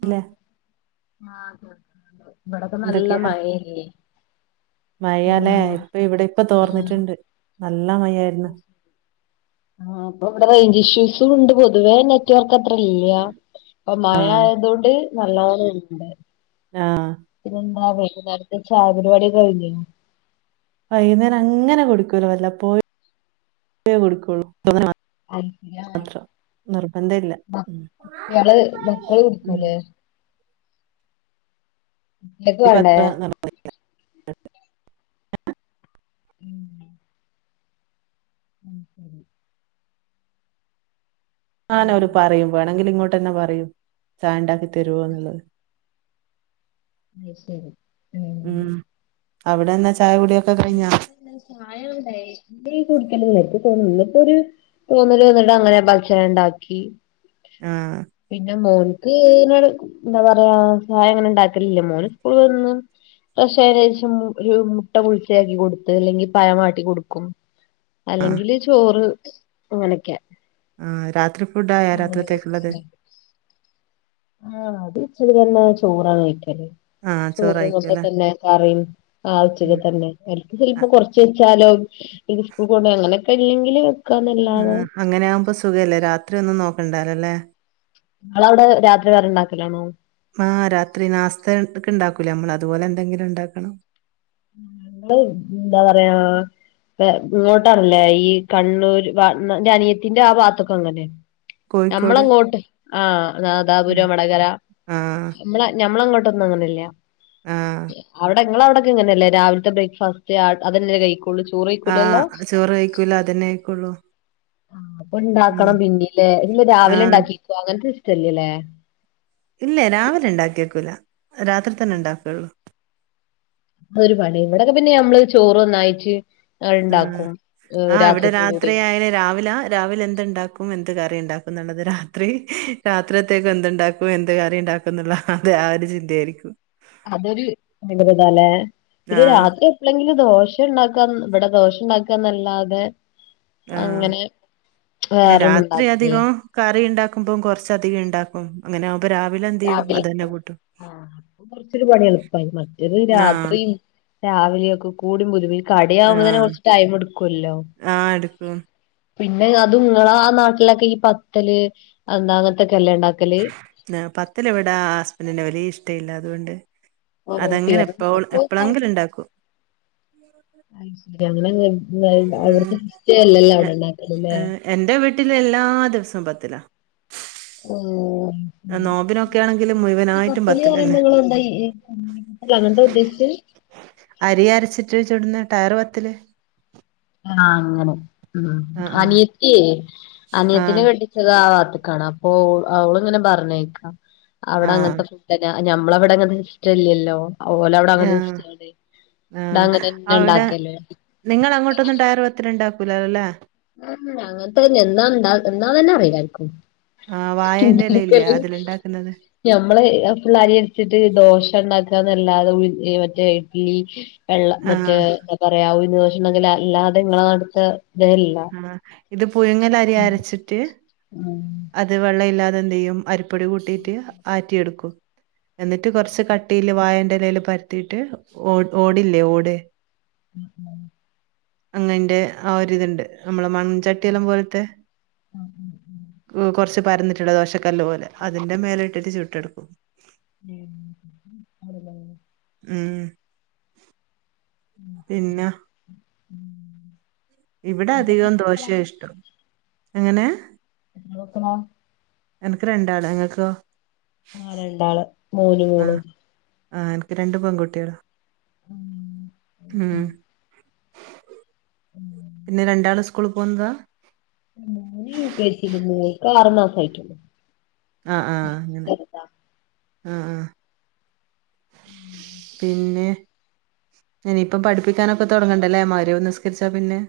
പില്ലെ ഇവിടക്കെ നല്ല മയേഞ് മഴലേ ഇപ്പ ഇവിടെപ്പ ആഹ് തോർന്നിട്ടുണ്ട് നല്ല മഴായിരുന്നു ആഹ് പ്പവിടെ റേഞ്ച് ഇഷ്യൂസും ഉണ്ട് പൊതുവേ ന റ്റ് വർക്ക് അത്ര ഇല്ല അപ്പൊ ആഹ്. മയായതൊണ്ട് നല്ലോണംണ്ട് നാ പിനെ ന്താ വൈകുന്നേരത്തെ ചായ പരിപാടിയൊക്കെ കയ്ഞ്ഞോ വൈുന്നേരം അങ്ങനെ കൊടുക്കൂലോ വല്ല പോയി പോ കൊടുക്കൂ [unintelligible] നിർബന്ധം ഇല്ല. ഉം. [unintelligible] മക്കള് ഉം. കുടിക്കൂലേ ങ്ങക്ക് എനിക്കും വേണ്ടേ അത്ര നിർബന്ധമില്ല. ഉം [unintelligible] ആന അവര് ഉം പറയും വേണങ്കിൽ ഇങ്ങോട്ട്ന്നെ പറയും ചായണ്ടാക്കി തരോന്നുള്ളഹ് അഹ് ശരി ഉം അവിടെന്ന ചായ കുടിയെ ഇവടെ അങ്ങൻ തെന്നെ ഷായ [unintelligible] [unintelligible] കുടിക്കല് നിക്ക് തോന്നുന്നു ഇപ്പൊ ഒരു തോന്നല് തന്നിട്ട അങ്ങനെ ഭക്ഷണംണ്ടാക്കി ആഹ് പിന്നെ മോൻക്ക് ന്നോട് എന്താ പറയാ ഷായ ങ്ങനെ ണ്ടാക്കല് ല്ല മോന് സ്കൂള്ന്ന് എക്ഷേ ഏദേശം ഒരു മുട്ട ബുളിച്ചയാക്കി കൊടുത്ത് ല്ലെങ്കി പഴവാട്ടി കൊടുക്കും ആഹ്. അല്ലെങ്കില് ചോറ് അങ്ങനെയൊക്കെയാ ആ രാത്രി ഫുഡ ആയ രാത്രിത്തേക്കുള്ളത് ആഹ് അത്ച്ചരി തന്ന ചോറാണ് കഴിക്കല് ആഹ് ചോറും ചോറായിക്കും ഒക്കെ അല്ലേ? തന്നെ കറിയും ആച്ചിക ഉം. തന്നെ അവർക്ക് അ ചിലപ്പോ കൊറച്ച് വെച്ചാലോ ഇത് സ്കൂൾ കൊണ്ടോന്ടെ അങ്ങനെയൊക്കെ ഇല്ലെങ്കില് ആ വെക്കാന്നല്ലാതെ അങ്ങനെ ആകുമ്പോ സുഖല്ലേ രാത്രി ഒന്നും നോക്കണ്ടാലല്ലേ ങ്ങളവിടെ രാത്രി വേറെ ഉണ്ടാക്കലാണോ ആ രാത്രി നാസ്തക്ക ഉണ്ടാക്കൂല നമ്മൾ അതുപോലെ എന്തെങ്കിലും ഉണ്ടാക്കണം എന്താ പറയാ ഇങ്ങോട്ടാണല്ലേ ഈ കണ്ണൂർ അനിയത്തിന്റെ ആ ഭാഗത്തൊക്കെ അങ്ങനെ കോഴിക്കോട് ഞമ്മളങ്ങോട്ട് ആഹ ഉം. നാദാപുരം വടകര ആ. ഞമ്മളങ്ങോട്ടൊന്നും അങ്ങനല്ല ആ. നിങ്ങളവിടെ അങ്ങനെയല്ല രാവിലത്തെ ബ്രേക്ക്ഫാസ്റ്റ് അത് തന്നെ കഴിക്കും ള്ള ചോറ ആ ചോറ് കഴിക്കൂല അതന്നെ ആയിക്കുള്ളൂ ആ അപ്പൊ ഇണ്ടാക്കണം പിന്നീല്ലേ ഇ ആ. രാവിലെ ഉണ്ടാക്കിക്കോ അങ്ങനത്തെ ഇഷ്ടല്ലേല്ലേ ഇല്ലേ രാവിലെ ഉണ്ടാക്കിവെയക്കൂല്ല രാത്രി തന്നെ ഉണ്ടാക്കുള്ളൂ അ ഒരു പണി ഇവിടെയൊക്കെ പിന്നെ നമ്മള് ചോറ ഒന്നായിട്ട് ആ ഇണ്ടാക്കും ആഹ ഇവിടെ രാത്രിക്കും കൂടി രാത്രി ആയാലെ രാവിലെ രാവിലെ എന്തുണ്ടാക്കും എന്ത് കറം ഉണ്ടാക്കും എന്നുള്ളത് രാത്രി രാത്രിത്തേക്ക എന്തുണ്ടാക്കും എന്ത് കറിം ഉണ്ടാക്കും അതെ ആ ഒരു ചിന്തയായിരിക്കും അതൊരു നതല്ലേ ആ. ഇത് രാത്രി അല്ലെങ്കിൽ ദോശ ഉണ്ടാക്കാ ഇവിടെ ദോഷ ഉണ്ടാക്കാ എന്നല്ലാതെ ആ. അങ്ങനെ പിന്നെ വേറെന്നും രാത്രി ഇണ്ടാക്കില്ലേ അധികം കറി ഉണ്ടാക്കുമ്പോം കുറച്ചധികം ഉണ്ടാക്കും അങ്ങനെ ആകുമ്പോ രാവിലെ എന്ത് ചെയ്യും അതുതന്നെ കൂട്ടും ആഹ അപ്പൊ കൊറച്ചൊരു പണി എളുപ്പായി മറ്റൊരു ആഹ്. രാത്രി രാവിലെയ ഒക്കെ കൂടി [unintelligible] കട ആവുമ്പോ തന്നെ ആഹ്. കൊറച്ച് ടൈം എടുക്കൂല്ലോ ആഹ് എടുക്കും. പിന്നെ അത് ഇങ്ങളെ ആ നാട്ടിലൊക്കെ ഈ പത്തല് എന്താ അങ്ങനത്തൊക്കെ അല്ല ഉണ്ടാക്കല് പത്തില എവിടെ ഹസ്ബൻറിന്റെ വലിയ ഇഷ്ട ഇല്ല അതുകൊണ്ട് അതെങ്ങനെ പൊറോട്ടയോ എപ്പോ എപ്പോഴെങ്കിലും ഉണ്ടാക്കും അങ്ങനെ ഉം. അവിടുത്തെ സിസ്റ്റം അല്ലല്ലോ എ അവിടെണ്ടാക്കെ ഏഹ് എന്റെ വീട്ടില് എല്ലാ ദിവസവും പത്തില്ല ആ, നോമ്പിനൊക്കെ ആണെങ്കില് ഈ മുഴുവനായിട്ടും പത്തല് പത്തിലന്നെ. എന്ന് പറയുമ്പോ എന്താ ണന്ത ഉദ്ദേശിച്ചത് അരി അരച്ചിട്ട് ചുടുന്ന ടയർ വത്തിൽ ആഹ അങ്ങനെ ഉം ആഹ് ആഹ്. അനിയത്തിയേ അനിയത്തിന് ആഹ് കെട്ടി പുക ആവാത്തക്കാണ് അപ്പൊ അവള ഇങ്ങനെ പറഞ്ഞേക്കാം അവിടെ ആഹ്. അങ്ങനത്തെ ഞമ്മളവിടെ അങ്ങനെ ഇഷ്ടമല്ലല്ലോ അതുപോലെ അവിടെ അങ്ങ ആഹ് ഇവിടെങ്ങനെന്നെ ഉണ്ടാക്കല്ലേ നിങ്ങ അങ്ങോട്ടൊന്നും ടയർ പത്തല് ഉണ്ടാക്കൂല്ലല്ലേ ഉ അങ്ങനത്തെന്നെ എന്നാ എന്താ എന്നാ തന്നെ അറിയില്ലായിരിക്കും ആ് വായന്റെലയില്ലേ അതിലുണ്ടാക്കുന്നത് മ്മള് ഫുള്ളരി അടിച്ചിട്ട് ദോശ ഉണ്ടാക്കാന്നല്ലാതെ മറ്റേ ഇഡ്ലി വെള്ളം ആഹ് മറ്റേ എന്താ പറയാ ഉഴുന്ന് ദോശ ഉണ്ടെങ്കിൽ അല്ലാതെ നിങ്ങളെ അടുത്ത ഇതല്ല ആ ഇത് പുയുങ്ങല അരി അരച്ചിട്ട് ഉം അത് വെള്ളം ഇല്ലാതെ എന്ത് ചെയ്യും അരിപ്പൊടി കൂട്ടിട്ട് ആറ്റിയെടുക്കും എന്നിട്ട് കുറച്ച് കട്ടിയില് വായന്റെ ഇലയിൽ പരത്തിയിട്ട് ഓ ഓടില്ലേ ഓട് ഉ ഉം അങ്ങന്റെ ആ ഒരിതുണ്ട് നമ്മള മൺചട്ടിയല്ലം പോലത്തെ ഉം ഉം ഉം കുറച്ച് പരന്നി ട്ടുള്ള ദോശക്കല്ലു പോലെ അതി്ന്റെ മേല ഇട്ടിട്ട് ചുട്ടെടുക്കും [unintelligible] ഉം പിന്നെ ഉം ഇവിടെ നിനക്ക് എത്ര അധികം മക്കളാ ദോശയാ ഇഷ്ടം എങ്ങനെ [unintelligible] എനക്ക് രണ്ടാള ങ്ങൾക്കോ ആ രണ്ടാള് മോനും മോളും ആഹ എനിക്ക് രണ്ടു പെൺകുട്ടികൾ ഉം ഉം ഉം പിന്നെ രണ്ടാൾ സ്കൂൾ പോകുന്നതാ മോൻ യുകെജില മോൾക്ക് ആർമസായിട്ടുള്ളു ആഹ് ആഹ അങ്ങനെ ആഹ ആ പിന്നെ ഇനി ഇപ്പം പഠിപ്പിക്കാനൊക്കെ തുടങ്ങണ്ടല്ലേ മഗ്‌രിബ് നിസ്കരിച്ചാ പിന്നെ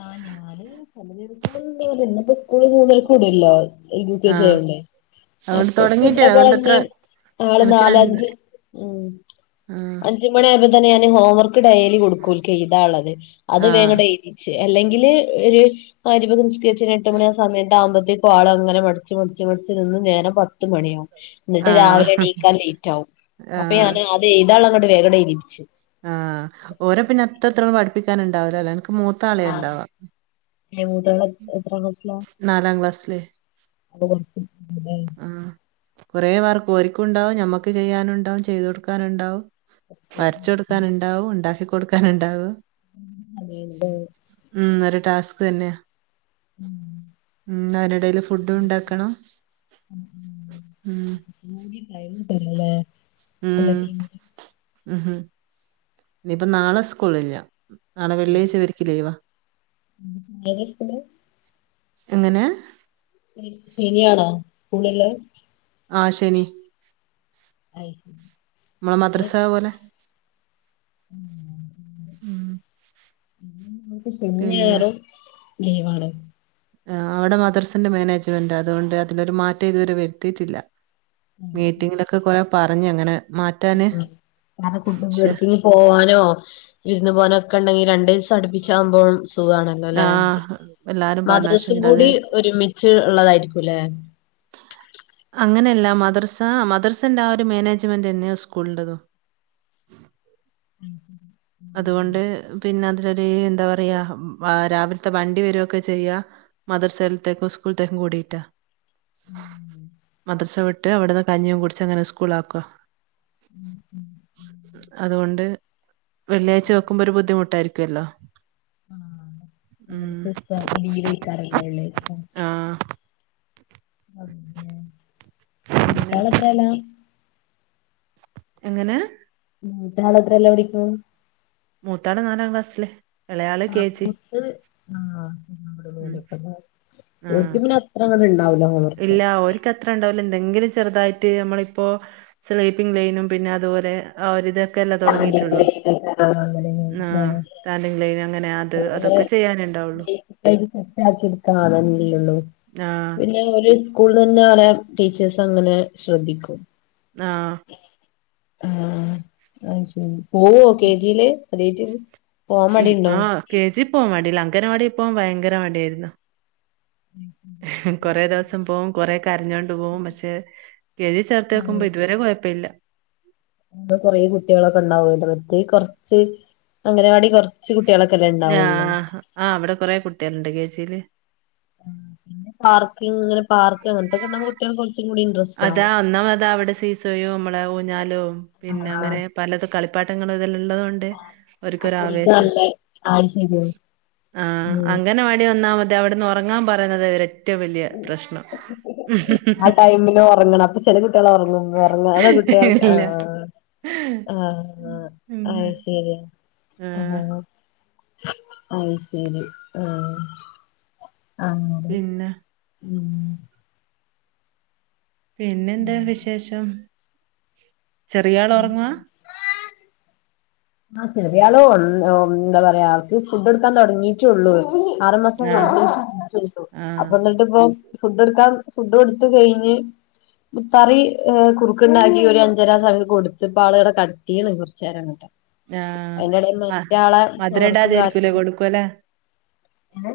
ആ ഞാൻ [unintelligible] ഇന്നപ്പം മുന്നരക്ക് വീടോല്ലോ [unintelligible] ആഹ് ചെയ്യണ്ടേ അതുകൊണ്ട് അപ്പൊ തൊടങ്ങിട്ട് എന്താ അതുകൊണ്ട് എത്ര പറഞ്ഞെ ആള് എനക്ക് രണ്ട് നാലഞ്ച് ഉ ആഹ് അഞ്ച മണി ആവുമ്പോൾ തന്നെ ഞാന് ഹോംവർക്ക് ഡെയിലി കൊടുക്കൂ ഓൽക്ക് എഴുതാൻ ഇല്ലത് അത് ആഹ് വേഗണ്ട് അല്ലെങ്കില് ഒരു മഗ്‌രിബ് ഒക്കെ നിസ്കരിച്ച് എട്ട് മണി ആ സമയത്ത ആകുമ്പോത്തേ ആൾ അങ്ങനെ മടിച്ച് മടിച്ച് നിന്ന് നേരം പത്ത് മണിയാവും എന്നിട്ട് രാവിലെ ആഹ് എണീക്കാ ലേറ്റ് ആകും അപ്പൊ ആഹ് ഞാൻ അത് എഴുതാൻ ഇല്ലത് വേഗം എഴുതിക്കും ആഹ് ഓരെ പിന്നെ അത്രോളം പഠിപ്പിക്കാനുണ്ടാവലോ അല്ലെ എനിക്ക് മൂത്ത ആളെ ഉണ്ടാവാ ഏ മൂത്ത ആൾ എത്ര ക്ലാസില നാലാം ക്ലാസ്സില് [unintelligible] ആ കുറേ വർക്ക് ഒർക്കും ഉണ്ടാവും ഞമ്മക്ക് ചെയ്യാനുണ്ടാവും ചെയ്തു കൊടുക്കാനുണ്ടാവും വരച്ച കൊടുക്കാന ഉണ്ടാവും ഉണ്ടാക്കി കൊടുക്കാനുണ്ടാവും ഉ ഒരു ടാസ്ക് തന്നെയ ഉ അനിടൽ ഫുഡും ഉണ്ടാക്കണം ഉം ഉം [unintelligible] ടൈംകിട്ടെല്ലില്ലലെ ഉം എല്ലാത്തിനും ഉം ഇനിയിപ്പ നാളെ സ്കൂളില്ല ആണ് വെള്ളിയാഴ്ച ഇവർക്ക് ലീവാ എങ്ങനെ ശനിയാണോ സ്കൂളിലെ ആ ശനി നമ്മളെ [unintelligible] മദ്രസ പോലെ ഉം ശനി പിന്നെ ഞായറും ലീവാണ് അവിടെ മദർസിന്റെ മാനേജ്മെന്റ് അതുകൊണ്ട് അതിനൊരു മാറ്റം ഇതുവരെ വരുത്തിയിട്ടില്ല മീറ്റിങ്ങിലൊക്കെ കൊറെ പറഞ്ഞ അങ്ങനെ മാറ്റാന് പക്ഷെ [unintelligible] പോവാനോ വിരുന്ന് പോനോ ഒക്കെ ഉണ്ടെങ്കിൽ രണ്ടു ദിവസം അടുപ്പിച്ചാകുമ്പോൾ സുഖമാണ് ആ അണ്ലെ എല്ലാരും പറഞ്ഞു മദ്രസും പക്ഷെങ്കിൽ അത് കൂടി ഒരുമിച്ച് ഉള്ളതായിരിക്കുംല്ലെ അങ്ങനെയല്ല മദർസ മദർസന്റെ ആ ഒരു മാനേജ്മെന്റ് തന്നെയോ സ്കൂളിന്റെറതും ഉ അതുകൊണ്ട് പിന്നെ അതിലൊരു എന്താ പറയാ ആ രാവിലത്തെ വണ്ടി വരകൊക്കെ ചെയ്യ മദർസലത്തേക്കും സ്കൂളത്തേക്കും കൂടിയിട്ടാ [inaudible] മദർസാ വിട്ട് അവിടുന്ന് കഞ്ഞിയും കുടിച്ച് അങ്ങനെ സ്കൂൾ ആക്കോ ഉം ഉം അതുകൊണ്ട് വെള്ളിയാഴ്ച വെക്കുമ്പോ ഒരു ബുദ്ധിമുട്ടായിരിക്കുമല്ലോ ആഹ് ഉം അവരക്ക് ഇപ്പ ലീവ് ആയിക്കാരം വെള്ളിയാഴ്ച ആ [unintelligible] പിന്നെ മൂത്താള് എത്രയിലാ എങ്ങനെ മൂത്താള് എത്രയിലാ പഠിക്കണേ മുത്താള് നാലാം ക്ലാസ്സില് ഇളയാള് കെ ആഹ് ജി മുത്ത് ഉം ആഹ് ആഹ് ഓൾക്ക് പിന്നെ അത്ര അങ്ങോട്ട് ഉണ്ടാവില്ല ഓളോട്ക്ക് ഇല്ല ഓര്ക്ക് അത്ര ഉണ്ടാവില്ലോ എന്തെങ്കിലും ചെറുതായിട്ട് നമ്മളിപ്പോ സ്ലീപ്പിംഗ ലൈനും പിന്നെ അതുപോലെ ആഹ് ഒരിതൊക്കെ അല്ല തുടങ്ങിയിട്ടുള്ളൂ കാര്യങ്ങള് ആ, അങ്ങനെ ആ. ആഹ് സ്റ്റാൻഡിങ് ലെയിൻ അങ്ങനെ അത് അതൊക്കെ ചെയ്യാന് ല്ലേ ഉണ്ടാവുള്ളൂ ഇപ്പൊ സെറ്റ് ആക്കി എടുക്കാണല്ലള്ളൂ ആഹ് ഒരു സ്കൂള തന്നെ ആണ് ടീച്ചേഴ്സ് അങ്ങനെ ശ്രദ്ധിക്കും ആഹ് ആഹ് അത്ശരി പോവോ കേ ജി ല് [unintelligible] ആഹ് കെ ജി പോവാൻ മടില്ല അംഗനവാടി പോവാൻ ഭയങ്കര മടിയായിരുന്നു കൊറേ ദിവസം പോവും കൊറക്കെ കരഞ്ഞോണ്ട് പോവും പക്ഷെ കേെ ജി ചേർത്ത് വെക്കുമ്പോ ഇതുവരെ കുഴപ്പമില്ല [unintelligible] കുറെ കുട്ടികളൊക്കെ ഉണ്ടാവുലോ മറ്റേത്കുറച്ച് അംഗനവാടി കൊറ ച്ചു കുട്ടികള്ഒക്കെ അല്ലേ ഉള്ളൂ ആഹ് ആഹ് അവിടെ കുറെ കുട്ടികള്ണ്ട് കെ ജി യിൽ പിന്നെ പാർക്കി ഇങ്ങനെ പാർക്ക് അങ്ങനത്തൊക്കെണ്ട കുറച്ചുകൂടി അതാ ഒന്നാ അതാ അവിടെ സീസോ യും നമ്മളെ ഊഞ്ഞാലും പിന്നെ ആഹ് അങ്ങനെ പലത് കളിപ്പാട്ടങ്ങളും ഇതല്ല ഉള്ളതുകണ്ട് ഓര്ക് അപ്പൊ ഓൽക്ക് ഒരാവേശ നല്ല അത് ശരിയാ ആഹ് ആഹ് ഉം അംഗനവാടി വന്ന അവിടുന്ന് ഉറങ്ങാൻ പറയുന്നത് അവരെ ആഹ് ടൈമില് ഉറങ്ങണം അപ്പ ചെല കുട്ടികള ഉറങ്ങും ഉറങ്ങാത്ത കുട്ടികൾ ഇല്ല ആഹ് ആഹ് പിന്നെ ആഹ് ശരി ആ, ആഹ് അത്ശരി ആഹ് അങ്ങനെ പിന്നെ ഉം പിന്നെന്താ വിശേഷം ചെറിയാൾ ഉറങ്ങുവ [unintelligible] ആഹ് ചെറിയാള് എന്താ പറയാ ആൾക്ക് ഫുഡ് കൊടുക്കാൻ തുടങ്ങിട്ടുള്ളൂ ആറു മാസം ആ കഴിഞ്ഞിട്ട് ആ അപ്പൊ പ്പോ ഫുഡ് എടുക്കാൻ ഫുഡ് കൊടുത്ത് ടുത്ത് കഴിഞ്ഞ് മുത്താറി കുറുക്കുണ്ടാക്കി ഒരു അഞ്ചരാ സമയാ കൊടുത്ത്പ്പ ആള് ഇവിടെ കിടത്തി കുറച്ച് നേരം കുറച്ചു നേരം അങ്ങോട്ടെ ആ അതിന്റെടൽ ആ, മറ്റയാളെ മധുര ഹോംവർക്കും ഇടാതെ ആയിരിക്കൂലേ കാര്യങ്ങള കൊടുക്കൂല എങ്ങനെ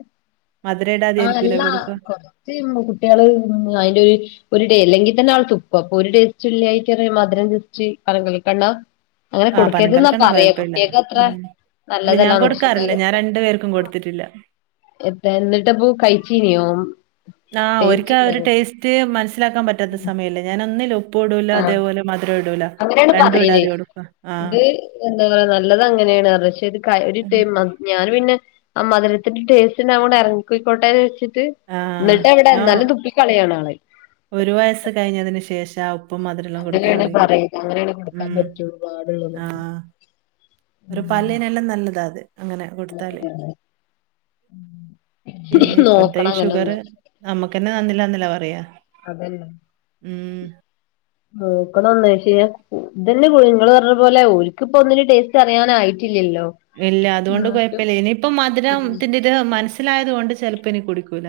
മധുര ഇടാതെ ആഹ് ആയിരിക്കൂലേ നല്ലതാ കൊടുക്കുക കുട്ടികള് അതില് ഒരു ഡേ അല്ലെങ്കിൽ തന്നെ ആൾ തുപ്പ അപ്പൊ ഒരു ടേസ്റ്റും ഇല്ലാഞ്ഞിട്ട് ഞാൻ മധുരം ജസ്റ്റ് മധുരം ജസ്റ്റ് പനം കൽക്കണ്ടം അങ്ങനെ ആ പനം കൊടുക്കരുത് ന്നാ കൽക്കണ്ടം പറയാ കുട്ടിയക്കെ അത്ര കുഴപ്പമില്ല ഇല്ല ഞാൻ നല്ലതല്ലാന്ന് പക്ഷെ കൊടുക്കാറില്ല എന്നാലും ഞാൻ രണ്ടു പേർക്കും കൊടുത്തിട്ടില്ല. എത്ത എന്നിട്ടപ്പൊ കഴിച്ചീനിയോ? ആഹ് ഓര്ക്ക ടേസ്റ്റ് ആ ഒരു ഉണ്ടാവോ ടേസ്റ്റ് മനസ്സിലാക്കാപറ്റാത്ത സമയല്ലേ? ഞാനൊന്നിലും ഉപ്പൂടൂല ആ അതേപോലെ മധുരൂടൂലാ അങ്ങനെയാണ് പറയല് അത് എന്താ പറയാ, നല്ലത് അങ്ങനേണ്റിയ പക്ഷെയിത് ക ഒരു ആഹ്. ടേം വന്ന് ഞാന് പിന്നെ ആ മധുരത്തിന്റെ ടേസ്റ്റണ്ടായിക്കോണ്ട് എറങ്ങിപ്പോയ്ക്കോട്ടേന്നെച്ച്ട്ട് ആ. ഇന്ന്ട്ടെവ്ടെ ഇന്നാലും തുപ്പിക്കളയാണാള് ഒരു വയസ്സ് കഴിഞ്ഞതിന് ശേഷാ ഉപ്പും മധുരൊല്ലാം അങ്ങനെയാണ് കൊടുക്കലൊട്ങ്ങിയത് പറയുന്നത് അങ്ങനെയാണ് കൊടുക്കാൻ ഉം പറ്റുള്ളൂ പാടുള്ളൂന്നൊക്കെ ആഹ് ഓരെ പല്ലിനെല്ലാം നല്ലതാ അത് അങ്ങനെ കൊടുത്താല് നോക്കണങ്ങനൊന്ന് അമ്മക്കെന്നെ നന്നില്ലാന്നല്ല പറയാ അതന്നെ ഉം നോക്ക്ണൊള്ളു പക്ഷേ ഇതന്നെ പോയി ഇങ്ങെളറ്ഞ്ഞപ്പോലെ ഓൽക്ക്പ്പൊന്നിലും ടേസ്റ്ററിയാനായിട്ടില്ലല്ലോ? ഇല്ല, അതുകൊണ്ട് കൊഴപ്പല്ല്യ ഇനിയിപ്പം മധുരം ഉം ത്തിന്റെത് മനസ്സിലായത് കൊണ്ട് ചെലപ്പോ ഇനി കുടിക്കൂല.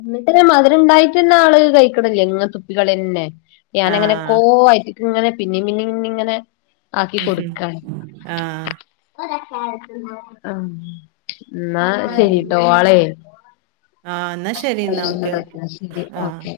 ഇന്ന്ട്ടെന്നെ മധ്രണ്ടായിട്ടെന്നെ ആള് കഴിക്ക്ണില്ല ഇങ്ങൻ തുപ്പികളയെന്നെ ആ. ഞാനങ്ങനെക്കോ വയറ്റ്ക്ക്ങ്ങനെ പിന്നിം പിന്നിം പിന്നീങ്ങനെ മ്ഹ് ആഹ് ആഹ് ഇന്നാ ശെരിട്ടോ ആളേ ആഹ് ഇന്നാശെരിയിന്നാ ഓക്കെ ഓക്കെ ശരി ആഹ് ആ ഓക്കെ